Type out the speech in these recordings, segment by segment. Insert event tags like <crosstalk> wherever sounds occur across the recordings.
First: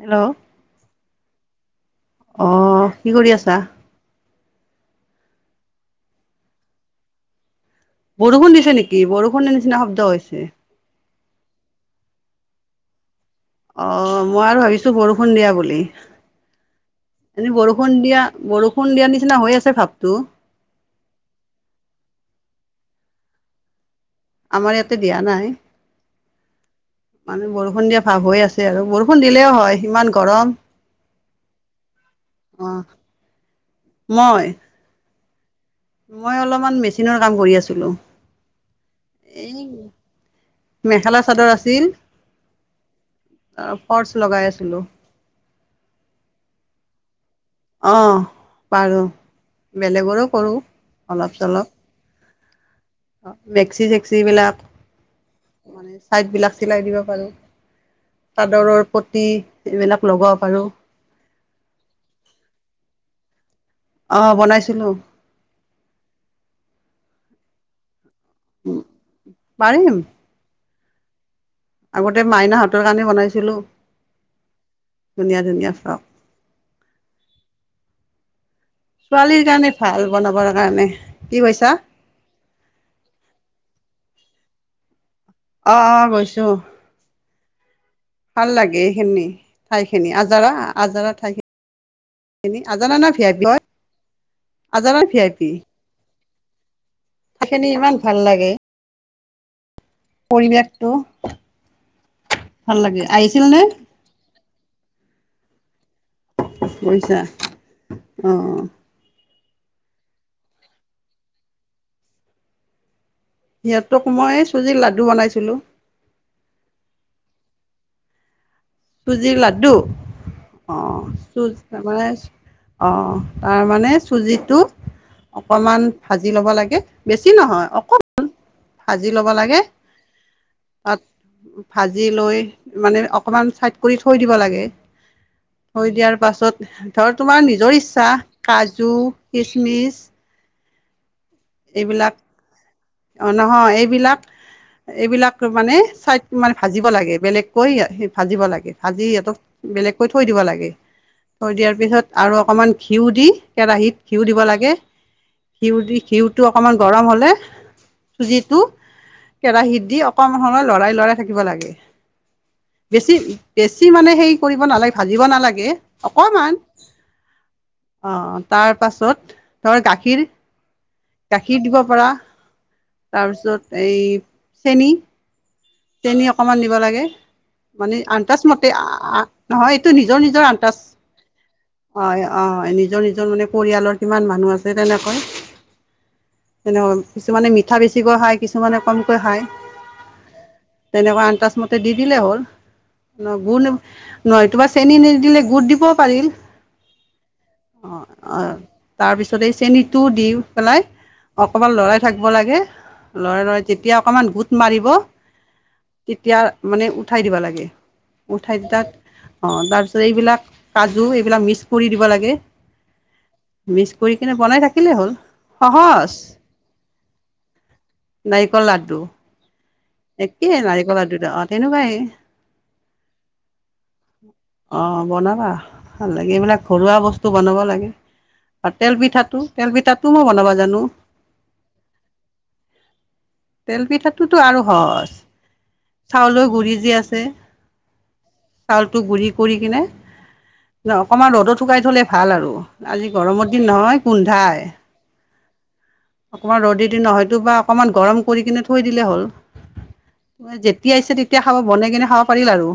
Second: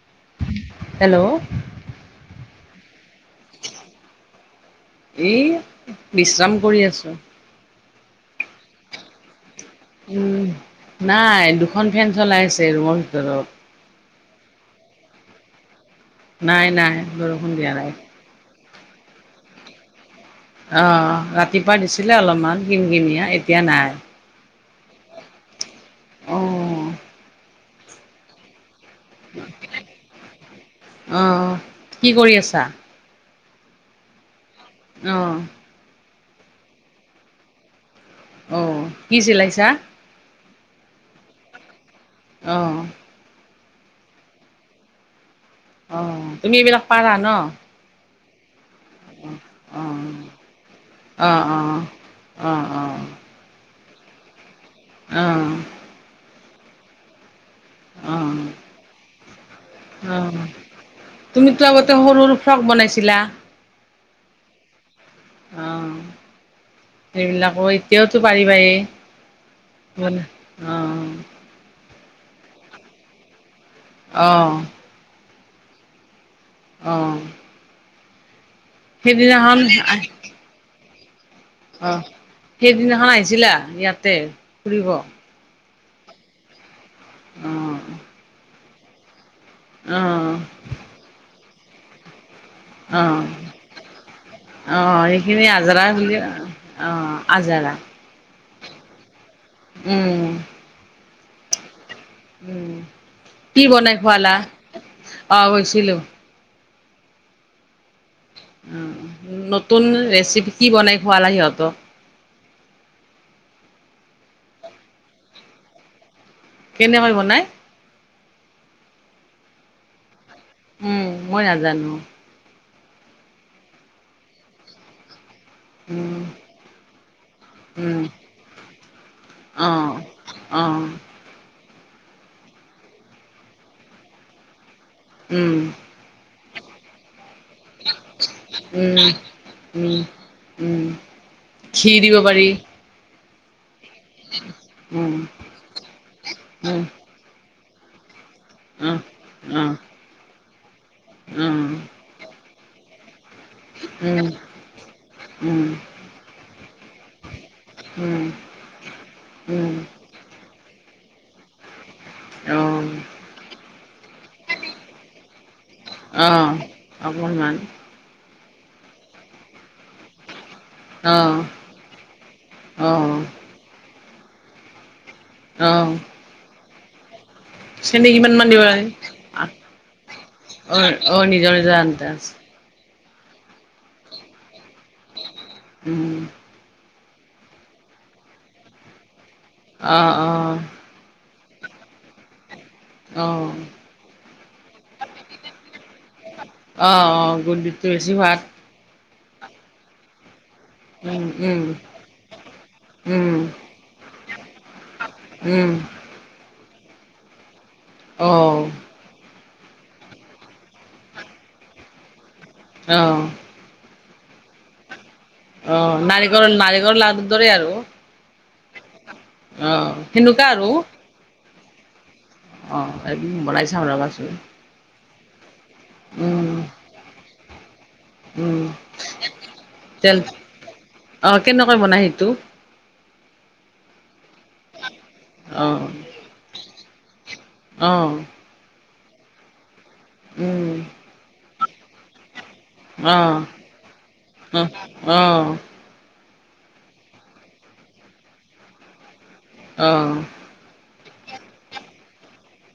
Hello অ hello অঁ কি কৰি আছা এই বিশ্ৰাম কৰি আছো বৰষুণ দিছে নেকি বৰষুণ নি নিচিনা শব্দ উম, হৈছে নাই দুখন ফেন চলাই আছে ৰুমৰ ভিতৰত অঁ মই আৰু ভাবিছোঁ বৰষুণ দিয়া বুলি নাই নাই বৰষুণ দিয়া নাই ফোন দিয়াৰ নিচিনা হৈ আছে ভাৱটো আহ ৰাতিপুৱা দিছিলে অলপমান কিন কিনিয় এতিয়া নাই আমাৰ ইয়াতে দিয়া নাই অ' মানে বৰ সন্ধিয়া ভাৱ হৈ আছে আৰু বৰষুণ দিলেও হয় ইমান গৰম অ' কি কৰি আছা? আহ মই অঁ মই অলপমান মেচিনৰ কাম কৰি আছিলোঁ অ গি ছিলাইছা মেখেলা চাদৰ আছিল আহঁ পৰ্চ লগাই আছিলো অ তুমি এইবিলাক পাৰা ন অ পাৰোঁ অ' বেলেগৰো কৰোঁ অলপ অ' অ' অ' অ' চলপ মেক্সি জ চিবিলাক অ' মানে ছাইট বিলাক চিলাই দিব পাৰো অ' অ' তাদৰৰ পতি এইবিলাক লগাব পাৰো। এক বনাইছিলা! অ বনাইছিলো। অ সেইবিলাকো। তেতিয়া পাৰিব এই পাৰিম মান অ' আগতে মাইনা হাতৰ কানি বনাইছিলো। আহ! ধুনীয়া ধুনীয়া চাও আহঁ! ছোৱালীৰ কাৰণে ভাল বনাবৰ কাৰণে কি কৈছা আহ সেইদিনাখন আহিছিলা, ইয়াতে ফুৰিব আহ অ বৈছো অ লাগে সেইনে ঠাই খিনি আজাৰা আজাৰা ঠাইখিনি এ আজানা না ভি অ', আই পি হয় আজানা অ', ভি আই সেইখিনি পি আজাৰা বুলি অ', সখিন আজাৰা ইমান ভাল লাগে। উম, পৰিৱেশটো উম ভাল লাগে আহিছিল নে কি বনাই খুৱালা? আহ বৈছিলিলো পইছা? আ! নতুন ৰেচিপি কি বনাই খুৱালা সিহঁত সিহঁতক মই চুজিত লাডু বনাইছিলো। কেনেকুৱা বনাই চুজিৰ লাড্ডু অ উম, মই চুন নাজানো অ' তাৰমানে চুজিতটো অকমান উম, ভাজি ল'ব লাগে বেছি নহয় উম, অকণমান ভাজি ল'ব লাগে অ', অ', ত ভাজি লৈ মানে অকণমান চাই কৰি থৈ দিব লাগে। উম, থ দিয়াৰ পাছত ধত তোমাৰ নিজৰ ইচ্ছা কাজু উম, উম, খিচমিচ উম ঘি দিব পাৰি অ নহয় এই এইবিলাক উম, এইবিলাক মানে চাইড মানে উম, ভাজিব লাগে বেলেগ কৰি অ হেব ভাজিব লাগে অ', ভাজি সিহতক অ', অ', বেলেগকৈ থৈ দিব লাগে থৈ উম, দিয়াৰ পিছত আৰু অকমান ঘিউ দি কেৰাহিত ঘিউ দিব লাগে উম, ঘিউ দি ঘিউ টো অকমান গৰম হলে উম, চুজিটো উম, কেৰাহিত দি অকমান হনাই লৰাই লৰাই থাকিব লাগে অ', বেছি পেচ বেছি মানে সেই কৰিব নালাগে ভাজিব নালাগে অকণমান অ', অকণমান অ তাৰ পাছত ধৰ গাখীৰ অ', গাখীৰ দিব পৰাৰ অ', তাৰপিছত এই চেনি অ', তেনি অকমান দিব লাগে মানে চেনি কিমান আন্তচ মান দিব মতে লাগে? আ আ নহয় এইটো নিজৰ নিজৰ আন্তচ অ', অ', নিজৰ নিজৰ অ আন্দাজ অ নিজৰ নিজৰ যে মানে পৰিয়ালৰ কিমান মানুহ আছে তেনেকৈ উম কিছুমানে মিঠা বেছিকৈ খায় কিছুমানে কমকৈ খায় অ অ তেনেকুৱা আন্তাজমতে দি দিলে হ'ল ন অ', গুণ নহয় তোমাৰ চেনি নিদিলে গুৰ দিবও পাৰিল অহ অহ অ গুৰতোট বেছি অ সোৱাদ তাৰপিছত এই চেনিটোও দিওঁ পেলাই উম, উম, অকমান লৰাই থাকিব লাগে উম, লৰাই লৰাই যেতিয়া অকণমান গোট মাৰিব উম, তেতিয়া মানে উঠাই দিবা লাগে। উঠাই অ', তাক অঁ তাৰপিছত এইবিলাক কাজু এইবিলাক মিক্স কৰি দিব লাগে আহ মিক্স কৰি কিনে বনাই থাকিলেই হ'ল অ সহজ নাৰিকল নাৰিকল লাুৰু দৰে আৰু কললাডু অ সেনেকুৱা আৰু তেনেকুৱাই অ একদিন বনাই চাম ভাবাছোন অ বনাবা ভাল লাগে এইবিলাক ঘৰুৱা বস্তু বনাব লাগে উম। আৰু তেল পিঠাটো তেল পিঠাটো মই বনাব জানো অ' কেনেকৈ বনাই সেইটো তেল পিঠাতটোতো আৰু অ' চাউলেৰ গুৰি যি আছে অ' চালটো গুৰি কৰি কিনে উম। ন অকমান ৰ'দত শুকাই থ'লে ভাল আৰু আজি অ' গৰমৰ দিন নহয় গোন্ধাই। অ' অ' অকমান ৰ'দ দি ন হয়তো বা অকণমান গৰম কৰি কিনে থৈ দিলে হ'ল। আহ তেতিয়া ইচ্ছা তেতিয়া খাব বনাই কিনে খাব পাৰিল আৰু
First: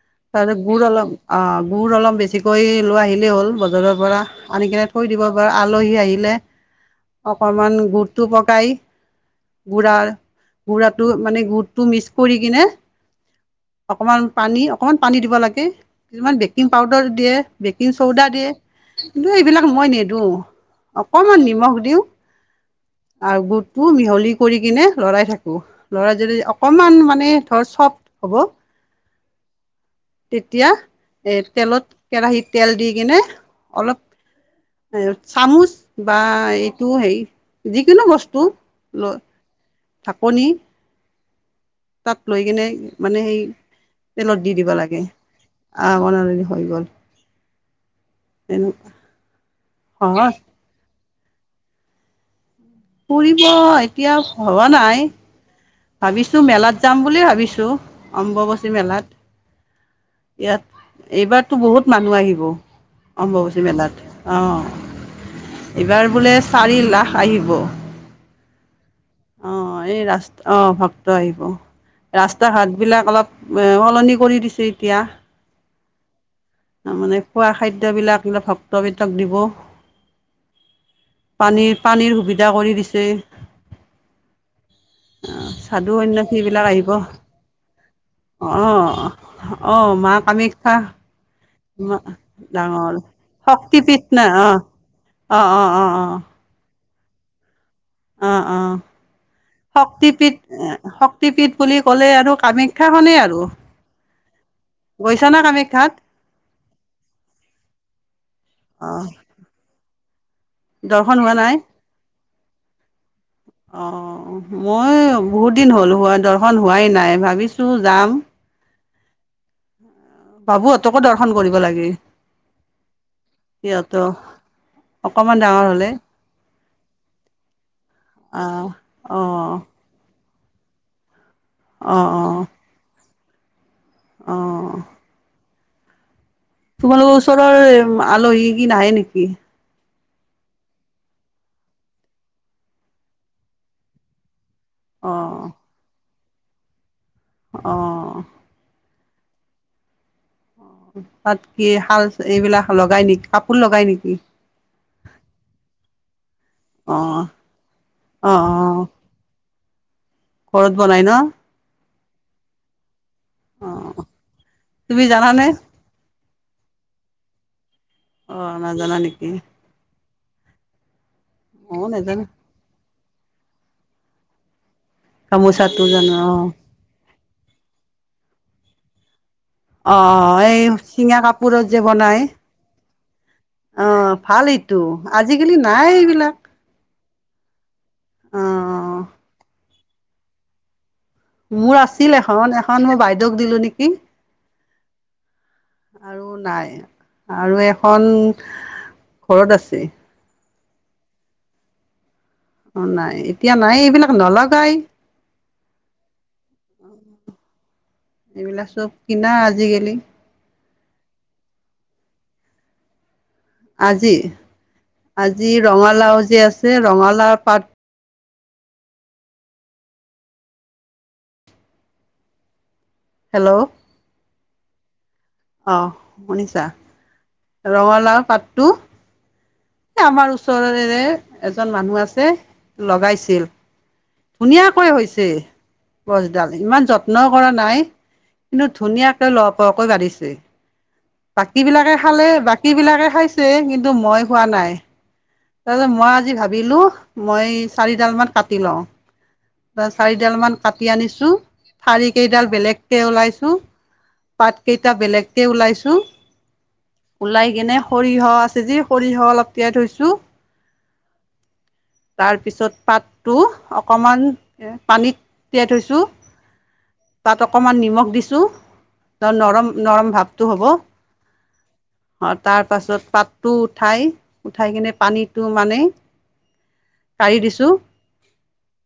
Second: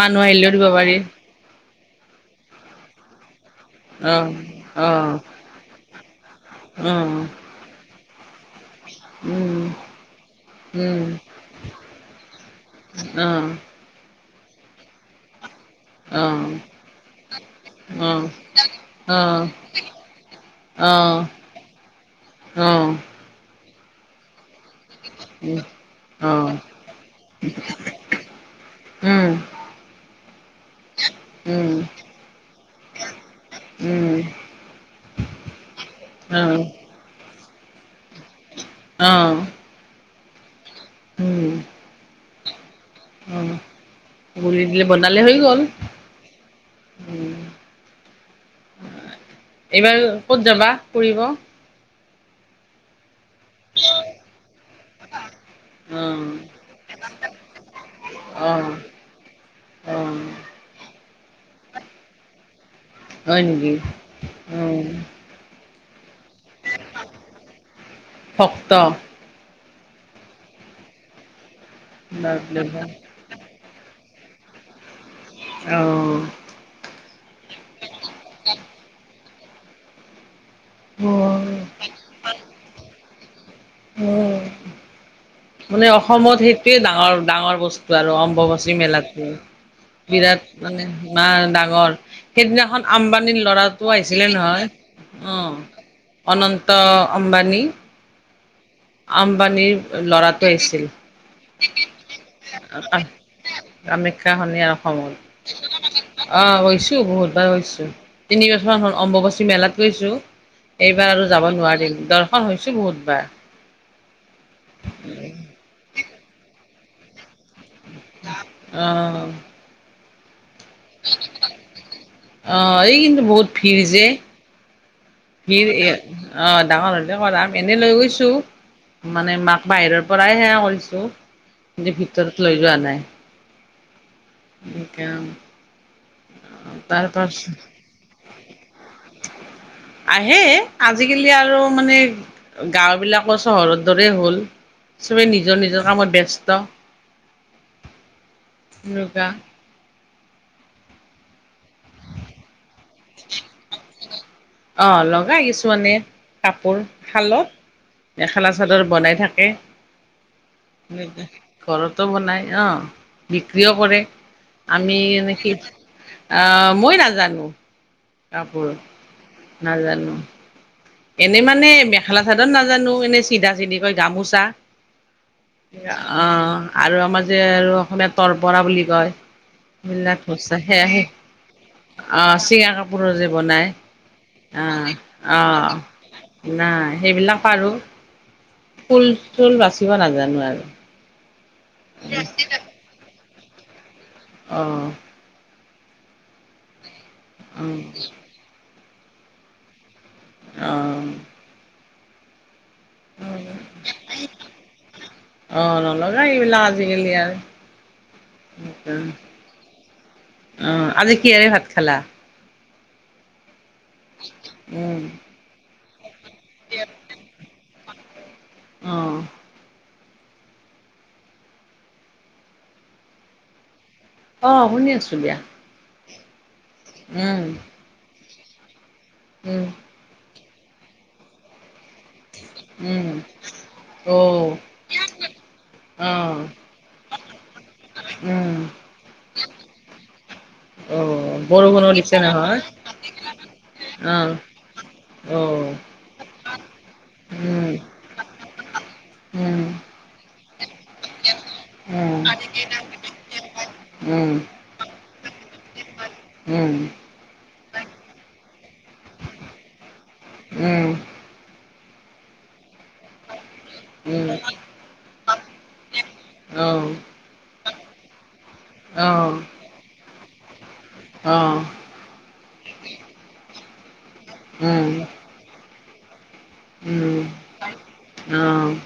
মানুহ আহিলেও তাৰপিছত দিব গুড় পাৰি অলপ অ গুড় অলপ বেছিকৈ লৈ আহিলেই হ'ল বজাৰৰ পৰা অ' আনি কেনে থৈ অ' অ' দিব পাৰ আলহী আহি <unintelligible> উম অকমান গুৰটো হক শুকাই গুড়াৰ উম, গুড়াটো মানে গুৰটো মিক্স কৰি কিনে অ' অ' অকণমান পানী অকণমান পানী দিব লাগে কিছুমান অ' বেকিং পাউদাৰ দিয়ে বেকিং, অ' চৌদা দিয়ে কিন্তু এইবিলাক মই নিদিওঁ অকণমান নিমখ দিওঁ। আহ গুৰটো মিহলি কৰি কিনে লৰাই থাকো লৰাই যদি অকমান মানে ধৰ চফট হ'ব উম, তেতিয়া এ উম, তেলত কেৰাহিত তেল দি কিনে অলপ উম। এ চামুচ বা অ', সেই যিকোনো বস্তু ল অ' ঢাকনি উম। তাত লৈ কিনে মানে সেই অ', তেলত দি গুলি দিব দিলে লাগে বনালে হৈ গ'ল। বনাল হৈ গ'ল উম, এনে এইবাৰ সহজ ক'ত যাবা ফুৰিব ফুৰিব এতিয়া ভবা নাই অ', ভাবিছোঁ মেলাত যাম বুলি ভাবিছোঁ অম্বুবাচী অ', মেলাত অ', ইয়াত। এইবাৰতো বহুত মানুহ আহিব হয় অম্বুবাচী নেকি? মেলাত, অ'। এইবাৰ বোলে চাৰি লাখ আহিব ভক্ত। অ' এই ৰাস্ত অ' ভক্ত আহিব। বাপৰে ৰাস্তা-ঘাট বাপ। বিলাক অলপ অ' সলনি কৰি দিছে এতিয়া। অ' তাৰ মানে খোৱা খাদ্যবিলাক এই ভক্তবোৰক দিব। অ' অ', পানীৰ পানীৰ সুবিধা কৰি দিছে ন মানে সাধু অসমত সন্যাসী বিলাক সেইটোয়ে আহিব অ ডাঙৰ ডাঙৰ বস্তু আৰু অম্বুবাচী মেলাটো অ মা বিৰাট কামাখ্যা মানে ডাঙৰ মা সেইদিনাখন ডাঙৰ আম্বানীৰ ল'ৰাটো শক্তিপীঠ না আহিছিলে নহয় অ অনন্ত ত অম্বানী অ অ আম্বানীৰ শক্তিপীঠ লৰাটো এ আহছিল শক্তিপীঠ বুলি ক'লে আৰু কামাখ্যাখনেই আৰু কামাখ্যাখনিৰ আৰু গৈছা না কামাখ্যাত অসমত আহ গৈছো বহুতবাৰ হৈছো তিন বছৰ অ হল অম্বুবচী মেলাত গজু এইবাৰ দৰ্শন আৰু হোৱা যাব নাই নোৱাৰিল দৰ খন হৈছো বহুতবাৰ অ মই বহুত দিন হ'ল হোৱা দৰ্শন হোৱাই নাই ভাবিছো চু যাম অঁ বাবুহঁতকো দৰ্শন কৰিব লাগে আহ এই কিন্তু বহুত ফিৰ সিহঁত যে অকমান ডাঙৰ ফিৰ হলে আহ ডাঙৰ হ'লে <unintelligible> লৈ গৈছো আহ অ মানে মাক বাহিৰৰ পৰ প্ৰায় সেয়া কৰিছোঁ। অ যে অ ভিতৰত লৈ যোৱা নাই। অ এনেকা তোমালোকৰ ওচৰৰ আলহী কি নাহে নেকি? আহে আজিকালি আৰু মানে গাঁওবিলাকৰ চহৰৰ দৰে হ'ল। অ চবে নিজৰ নিজৰ কামত ব্যস্ত ত। অ'। মূগা। তাত কি শাল এইবিলাক লগাই নেকি কাপোৰ লগাই নেকি অ', লগাই কিছুমানমানে কাপোৰ অ শালত, অ মেখেলা চাদৰ অ বনাই থাকে, ঘৰত বনাই ন ঘৰত ত' বনাই অ'। অ বিক্ৰীও কৰে আমি, তুমি জানানে এনেকি অহ, মই নাজানো। অ কাপোৰ নাজানা নেকি নাজানো। এনেই মানে অ মেখেলা নাজানো চাদত নাজানো এনেই চিধা চিধি কয় গামোচা। গামোচাটো জানো অ আৰু আমাৰ যে আৰু অসমীয়াত তৰপৰা বুলি কয়। অ সেইবিলাক বস্তা এই সেয়াহে চিঙা কাপোৰৰ অ চিঙা কাপোৰৰ যে বনায় অ ভাল এইটো আহ আজিকালি নাই এইবিলাক আহ নাই সেইবিলাক পাৰো। অ ফুল চুল বাচিব নাজানো আৰু। মোৰ আছিল এখন এখন মোৰ বাই দোষ দিলো নেকি? অহ আৰু নাই। আৰু অ' এখন ঘৰত আছে। অ। অ নাই এতিয়া নাই এইবিলাক নলগাই অহ নলগাই এইবিলাক আজিকালি আহ এইবিলাক চব কিনা আজিকালি আজি কিহেৰে ভাত খালা আজি উম আজি ৰঙালাও যে আছে ৰঙালাও পাত অহ হেল্ল' অ শুনি আছো দিয়া অ শুনিছা উম ৰঙালাও পাত টো উম আমাৰ ওচৰৰৰে এজন মানুহ আছে উম লগাইছিল অ' ধুনীয়াকৈ হৈছে অ' গছডাল ইমান যত্ন কৰা নাই উম কিন্তু ধুনীয়াকে ল কৈ ব ছে অ' বাকী বৰষুণো বিলাকে দিছে খালে নহয় বাকী বিলাকে খাইছে কিন্তু মই অ' খোৱা নাই অ' তাৰপিছত মই আজি ভাবিলো মই উম চাৰিডাল মান কাটি লওঁ। অ', চাৰিডাল মান কাটি আনিছোঁ ঠাৰি কেইডাল বেলেগকে ওলাইছো। পাত কেইটা বেলেগ তে ওলাইছোঁ উম। ওলাই কিনে সৰিয়হ আছে যে সৰিয়হ অলপ তিয়াই থৈছো। তাৰ পিছত পাতটো অকণমান পানীত তিয়াই থৈছো। তাত অকমান অকণমান নিমখ দিছোঁ ত, নৰম নৰম ভাৱ টো হ'ব। অ, তাৰ পাছত পাতটো ঠাই উম। মানেই উম। আহ'।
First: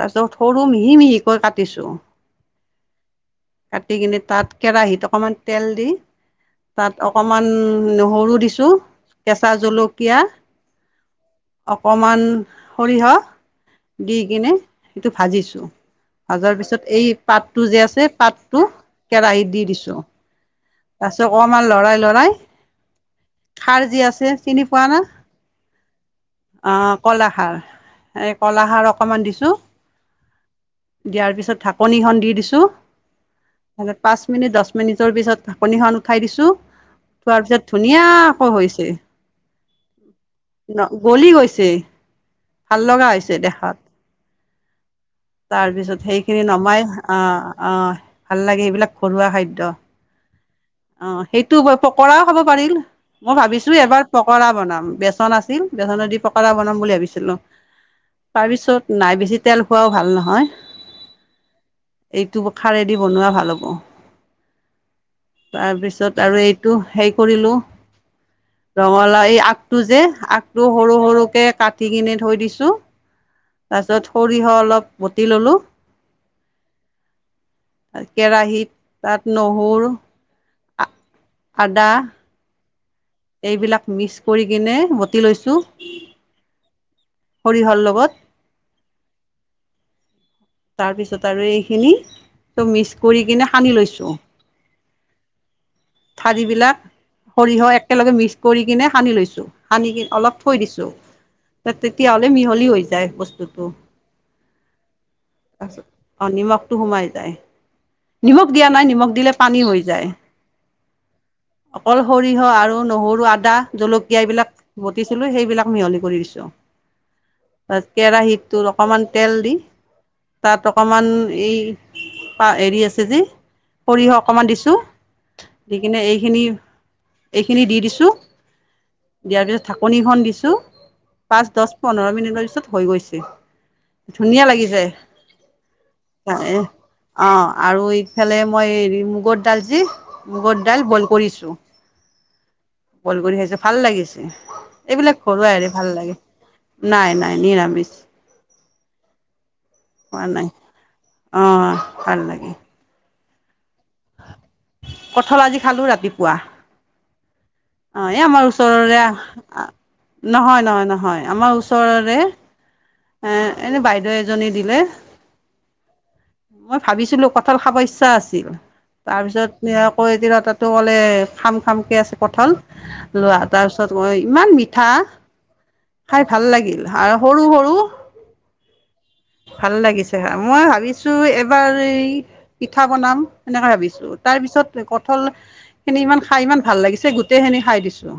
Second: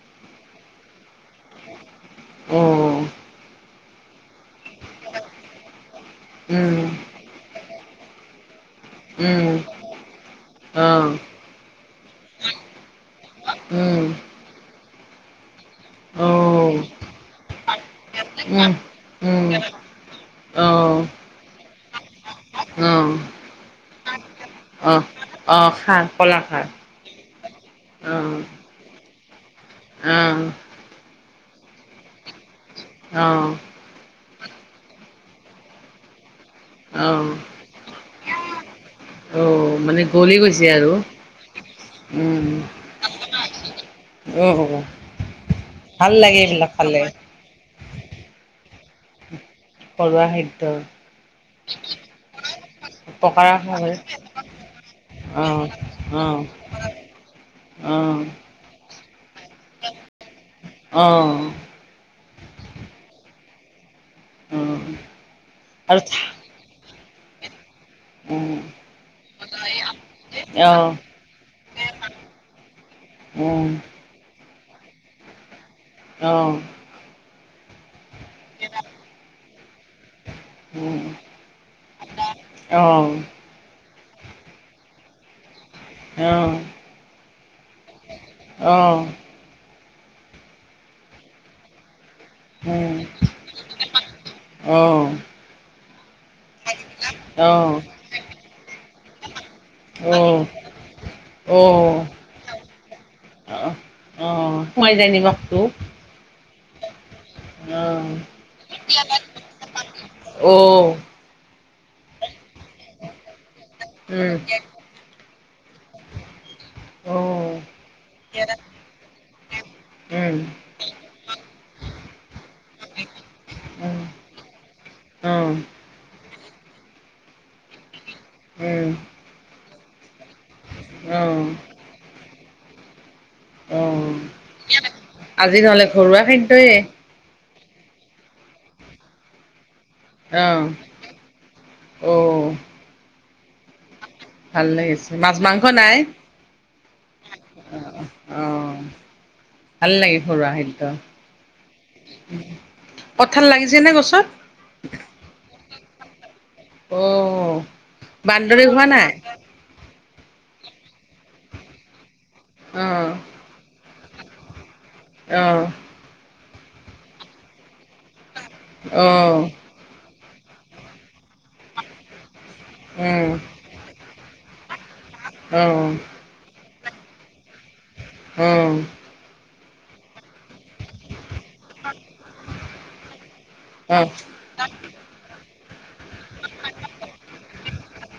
তাৰ পিছত সৰু মিহি মিহিকৈ কাটিছো। আহ'। কাটি কিনে তাত কেৰাহীত অকমান তেল দি তাত অকমান নহৰু দিছোঁ কেঁচা জলুক কীয়া অকমান সৰিয় দি কিনে সেটো ভাজিছো ভজাৰ পিছত এই পাতটো যে আছে পাতটো কেৰাহিত দি দিছো তাৰপিছত অকমান লৰাই, লৰাই খাৰ যি আছে চিনি পোৱা না। খাৰ কলাখাৰ অ, কলা সাৰ। এই কলাসাৰ অকণমান দিছোঁ অহ দিয়াৰ পিছত ঢাকনিখন দি দিছোঁ অহ মিনিট দহ মিনিটৰ পিছত ঢাকনিখন উঠাই দিছোঁ অ', তোৱাৰ পিছত ধুনীয়াকৈ হৈছে অ', মানে গলি গৈছে আৰু গলি গৈছে উম, ভাল লগা হৈছে দেখাত অ', তাৰপিছত ভাল লাগে সেইখিনি এইবিলাক নমাই খালে। আহ আহ ভাল লাগে সেইবিলাক ঘৰুৱা খাদ ঘৰুৱা খাদ্য অ সেইটোকৈ পকৰাও খাব পাৰিল মই পকাৰা ভাবিছো খাব এবাৰ পকৰা বনাম বেচন অ আছিল বেচন দি অ পকৰা বনাম বুলি ভাবিছিলো অ তাৰপিছত নাই, বেছি তেল খোৱাও ভাল নহয়। অ এইটো খাৰেদি বনোৱা ভাল হ'ব। অ' অ' তাৰপিছত আৰু এইটো সেই কৰিলোঁ। উম ৰঙালাও এই আগটো যে, আগটো আহ সৰু সৰুকে কাটি কিনে থৈ দিছো উম তাৰপিছত সৰিহ হ অলপ বতি ললো অঁ <inaudible> ত কেৰাহীত তাত নহৰ উম। আদা অঁ এইবিলাক মিক্স কৰি কিনে বটি লৈছোঁ। অঁ সৰিহৰ লগত অ'। তাৰপিছত আৰু এইখিনি ত' মিক্স কৰি কিনে সানি লৈছো। অ'। ঠাৰিবিলাক সৰিয়হ একেলগে মিক্স কৰি কিনে সানি লৈছো, সানি কিনে অ অ অলপ থৈ দিছো অ তেতিয়াহ'লে মিহলি হৈ যায় বস্তুটো, সোমাই যায় নিমখটো তাৰিত নিমখ টো সোমায় যায়, অ নিমখ দিয়া নাই, নিমখ দিলে পানী হৈ যায়। অকল সৰিয়হ আৰু নহৰু আদা জলকীয় উম এইবিলাক বটিছিলোঁ সেইবিলাক মিহলি কৰি দিছোঁ অ উম তাত কেৰাহীটোত অকণমান তেল দি তাত অকণমান এই আ হেৰি আছে যে উম সৰিয়হ অকণমান দিছোঁ। অ দি কিনে এইখিনি এইখিনি দি দিছো। উম। ঢাকনিখন দিছো ছো পাঁচ, দশ, পোন্ধৰ মিনিটৰ পিছত হৈ গৈছে। অ ধুনীয়া লাগিছে আজি নহলে ঘৰুৱা খাদ্যয়ে। অঁ আৰু এইফালে মই হেৰি মুগৰ দালজি মূ্গৰ অ', দাল বইল কৰিছো, অ', বইল কৰি খাইছোঁ। ভাল লাগিছে। ভাল লাগিছে এইবিলাক মাছ ঘৰুৱাই মাংস হেৰি ভাল নাই লাগে, নাই নাই নিৰামিষ। অ', ভাল লাগে পোৱা নাই, ঘৰুৱা খাদ্য অ ভাল লাগে। কথাৰ লাগি চেনে গছত? কঁঠাল আজি ৰাতিপুৱা। অঁ অ এই আমাৰ ওচৰৰে নহয় নহয় নহয় আমাৰ ওচৰৰে। অ দেউ এজনী দিলে। অহ। মই ভাবিছিলো কঁঠাল খাব ইচ্ছা আছ ছিল অ', তাৰপিছত আকৌ এদিলত তাতো বোলে খাম খামকে আছে কঁঠাল। উম, লোৱা তাৰপিছত মই ইমান মিঠা। অ', খাই ভাল লাগিল। আৰু সৰু সৰু উম। ভাল লাগিছে খাই মই ভাবিছো এবাৰ এই পিঠা বনাম সনেকে অ', ভাবিছো তাৰ পিছত কঁঠল খিনি ইমান খাই ইমান ভাল লাগিছে গোটেইখিনি খাই দিছোঁ।